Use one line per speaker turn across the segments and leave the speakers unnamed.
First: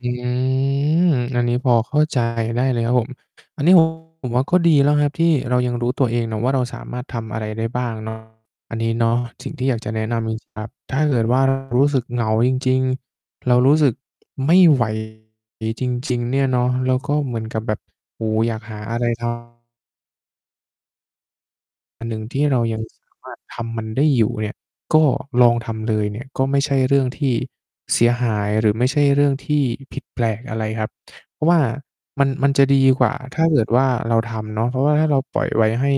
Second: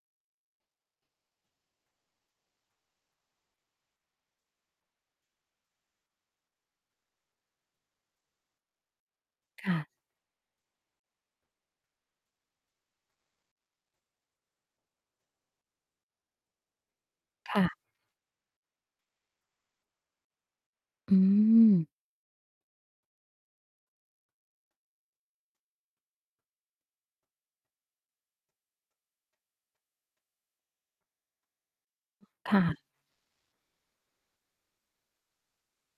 อืม อันนี้พอเข้า ใจ ได้เลยครับผม อันนี้ ผม ผมว่าก็ดีแล้วครับที่เรายังรู้ตัวเองนะว่า เราสามารถทำอะไรได้บ้าง เนาะ อันนี้ เนาะ สิ่งที
ค
่อ
่
ยาก
ะ
จะแนะนำจริง จริง ครับ ถ้าเกิด ว่า รู้สึกเหงาจริง ๆ เรารู้สึก ไม่ ไหว จริง ๆ เนี่ยเนาะ แล้วก็เหมือน
ค
กั
่
บแบ
ะ
บ โอ้โฮ อยากหา อะไร ทำ
อืม
อันหนึ่งที่เรา ยังสามารถ ทำมันได้อยู่เนี่ย ก็ลองทำเลยเนี่ย ก็ไม่ใช่เรื่องที่เสียหาย หรือไม่ใช่เรื่องที่ผิดแปลกอะไรครับ เพราะว่ามัน มัน
ค่
จะ
ะ
ดีกว่าถ้าเกิดว่าเราทำเนาะ เพราะว่าถ้าเราปล่อยไว้ให้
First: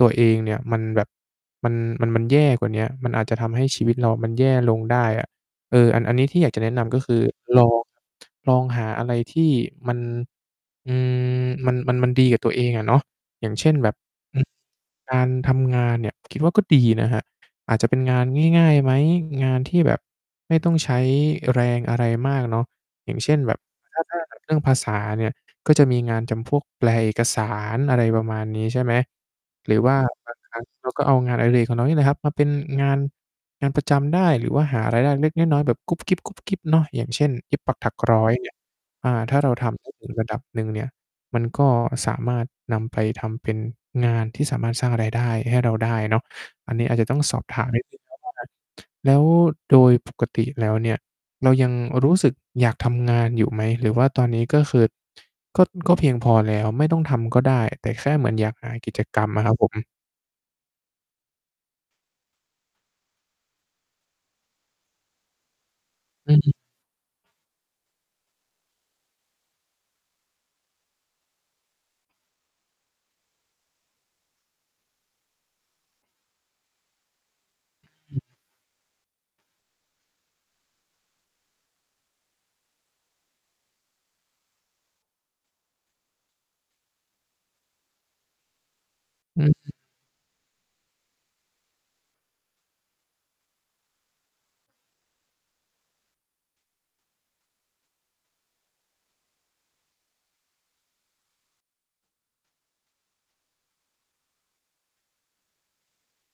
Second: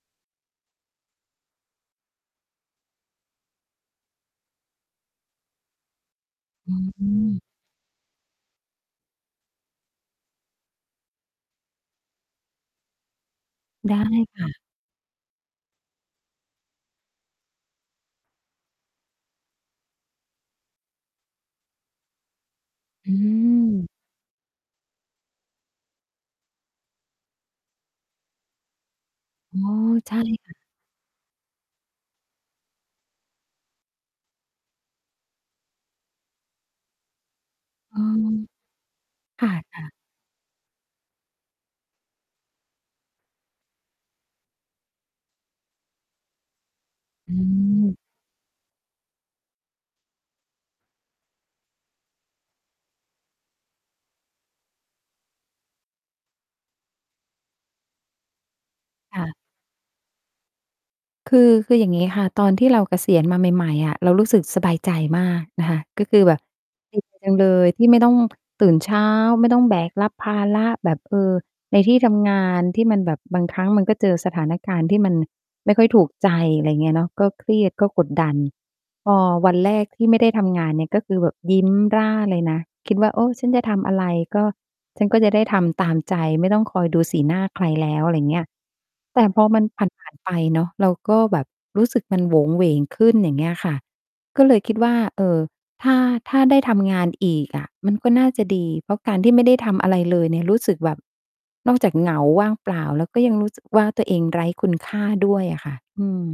ตัวเองเนี่ยมันแบบมัน มัน มันแย่กว่าเนี้ย มันอาจจะทำให้ชีวิตเรามันแย่ลงได้อะ เออ อัน อันนี้ที่อยากจะแน
อ
ะนำ ก็คือ
ืม
ลอง ลองหาอะไรที่มัน อืม มัน มัน มันดีกับตัวเองอะเนาะ อย่างเช่น แบ
ได
บ
้
อ
ค
ื
่
อ
ะ
การทำงานเนี่ย คิดว่าก็ดีนะครับ อาจจะเป็นงานง่าย ๆ ไหม? งานที่แบบไม่ต้องใช้แรงอะไรมากเนาะ อ
อ
ย่
ื
างเช่น แบบ
ม
ถ้า ถ้าแบบ เรื่องภาษาเนี่ย ก็จะมีงานทำพวกแปลเอกสาร อะไรประมาณนี้ ใช่ไหม
อ๋อ
หรือว่า
ใช่
บาง
ค
ค
่
ร
ะ
ั้งเรา ก็เอางานอดิเรกของเรานี่แหละครับมาเป็นงาน งานประจำได้ หรือว่าหารายได้เล็กน้อย ๆ แบบ กุ๊บกิ๊บ ๆ เนาะ อย่างเช่น เย็บปักถั
อ
ก
๋อ
ร้อยเนี่ย อ่า ถ้า
ค
เร
่
าทำ ได
ะ
้
ๆ
ถึง ระดับหนึ่งเนี่ย มันก็สามารถนำไปทำเป็นงานที่สามารถสร้างรายได้ให้เราได้เนาะ อันนี้อาจจะต้อง
อ
สอบถามนิด
ืม
หนึ่ง [unintelligible] แล้วโดย ปกติแล้วเนี่ย เรายังรู้สึกอยากทำงานอยู่ไหม? หรือว่าตอนนี้ก็คือ ก็ ก็เพียงพอแล้ว ไม่ต้องทำก็ได้ แต่แค่เหมือนอยากหากิจ
ค
กร
่
รม
ะ
อะครับผม
คือ คืออย่างงี้ค่ะ ตอนที่เราเกษียณมาใหม่ ๆ อะ เรารู้สึกสบายใจมากนะคะ ก็คือ
อ
แ
ื
บบ
อ
ดีใจ เลยที่ไม่ต้อง ตื่นเช้า ไม่ต้องแบกรับภาระแบบ เอ่อ ในที่ทำงานที่มันแบบบางครั้งมันก็เจอสถานการณ์ที่มันไม่ค่อยถูกใจ อะไรเงี้ยเนาะ ก็เครียดก็กด
อือ
ดัน พอวันแรกที่ไม่ได้ทำงานเนี่ย ก็คือแบบยิ้ม ร่าเลยนะ คิดว่า โอ้ ฉันจะทำอะไรก็ฉันก็จะได้ทำตามใจไม่ต้องคอยดูสีหน้าใครแล้ว อะไรเงี้ย แต่พ
อ
อมัน
ือ
ผ่าน ผ่าน ไปเนาะ เราก็แบบรู้สึกมันโหวงหวงขึ้น อย่างเงี้ยค่ะ ก็เลยคิดว่า เอ่อ ถ้า ถ้าได้ทำงานอีกอะมันก็น่าจะดี เพราะการที่ไม่ได้ทำอะไรเลยเนี่ย รู้สึกแบบนอกจากเหงาว่างเปล่าแล้ว ก็ยังรู้สึกว่าตัวเองไร้คุณค่าด้วยอะค่ะ อืม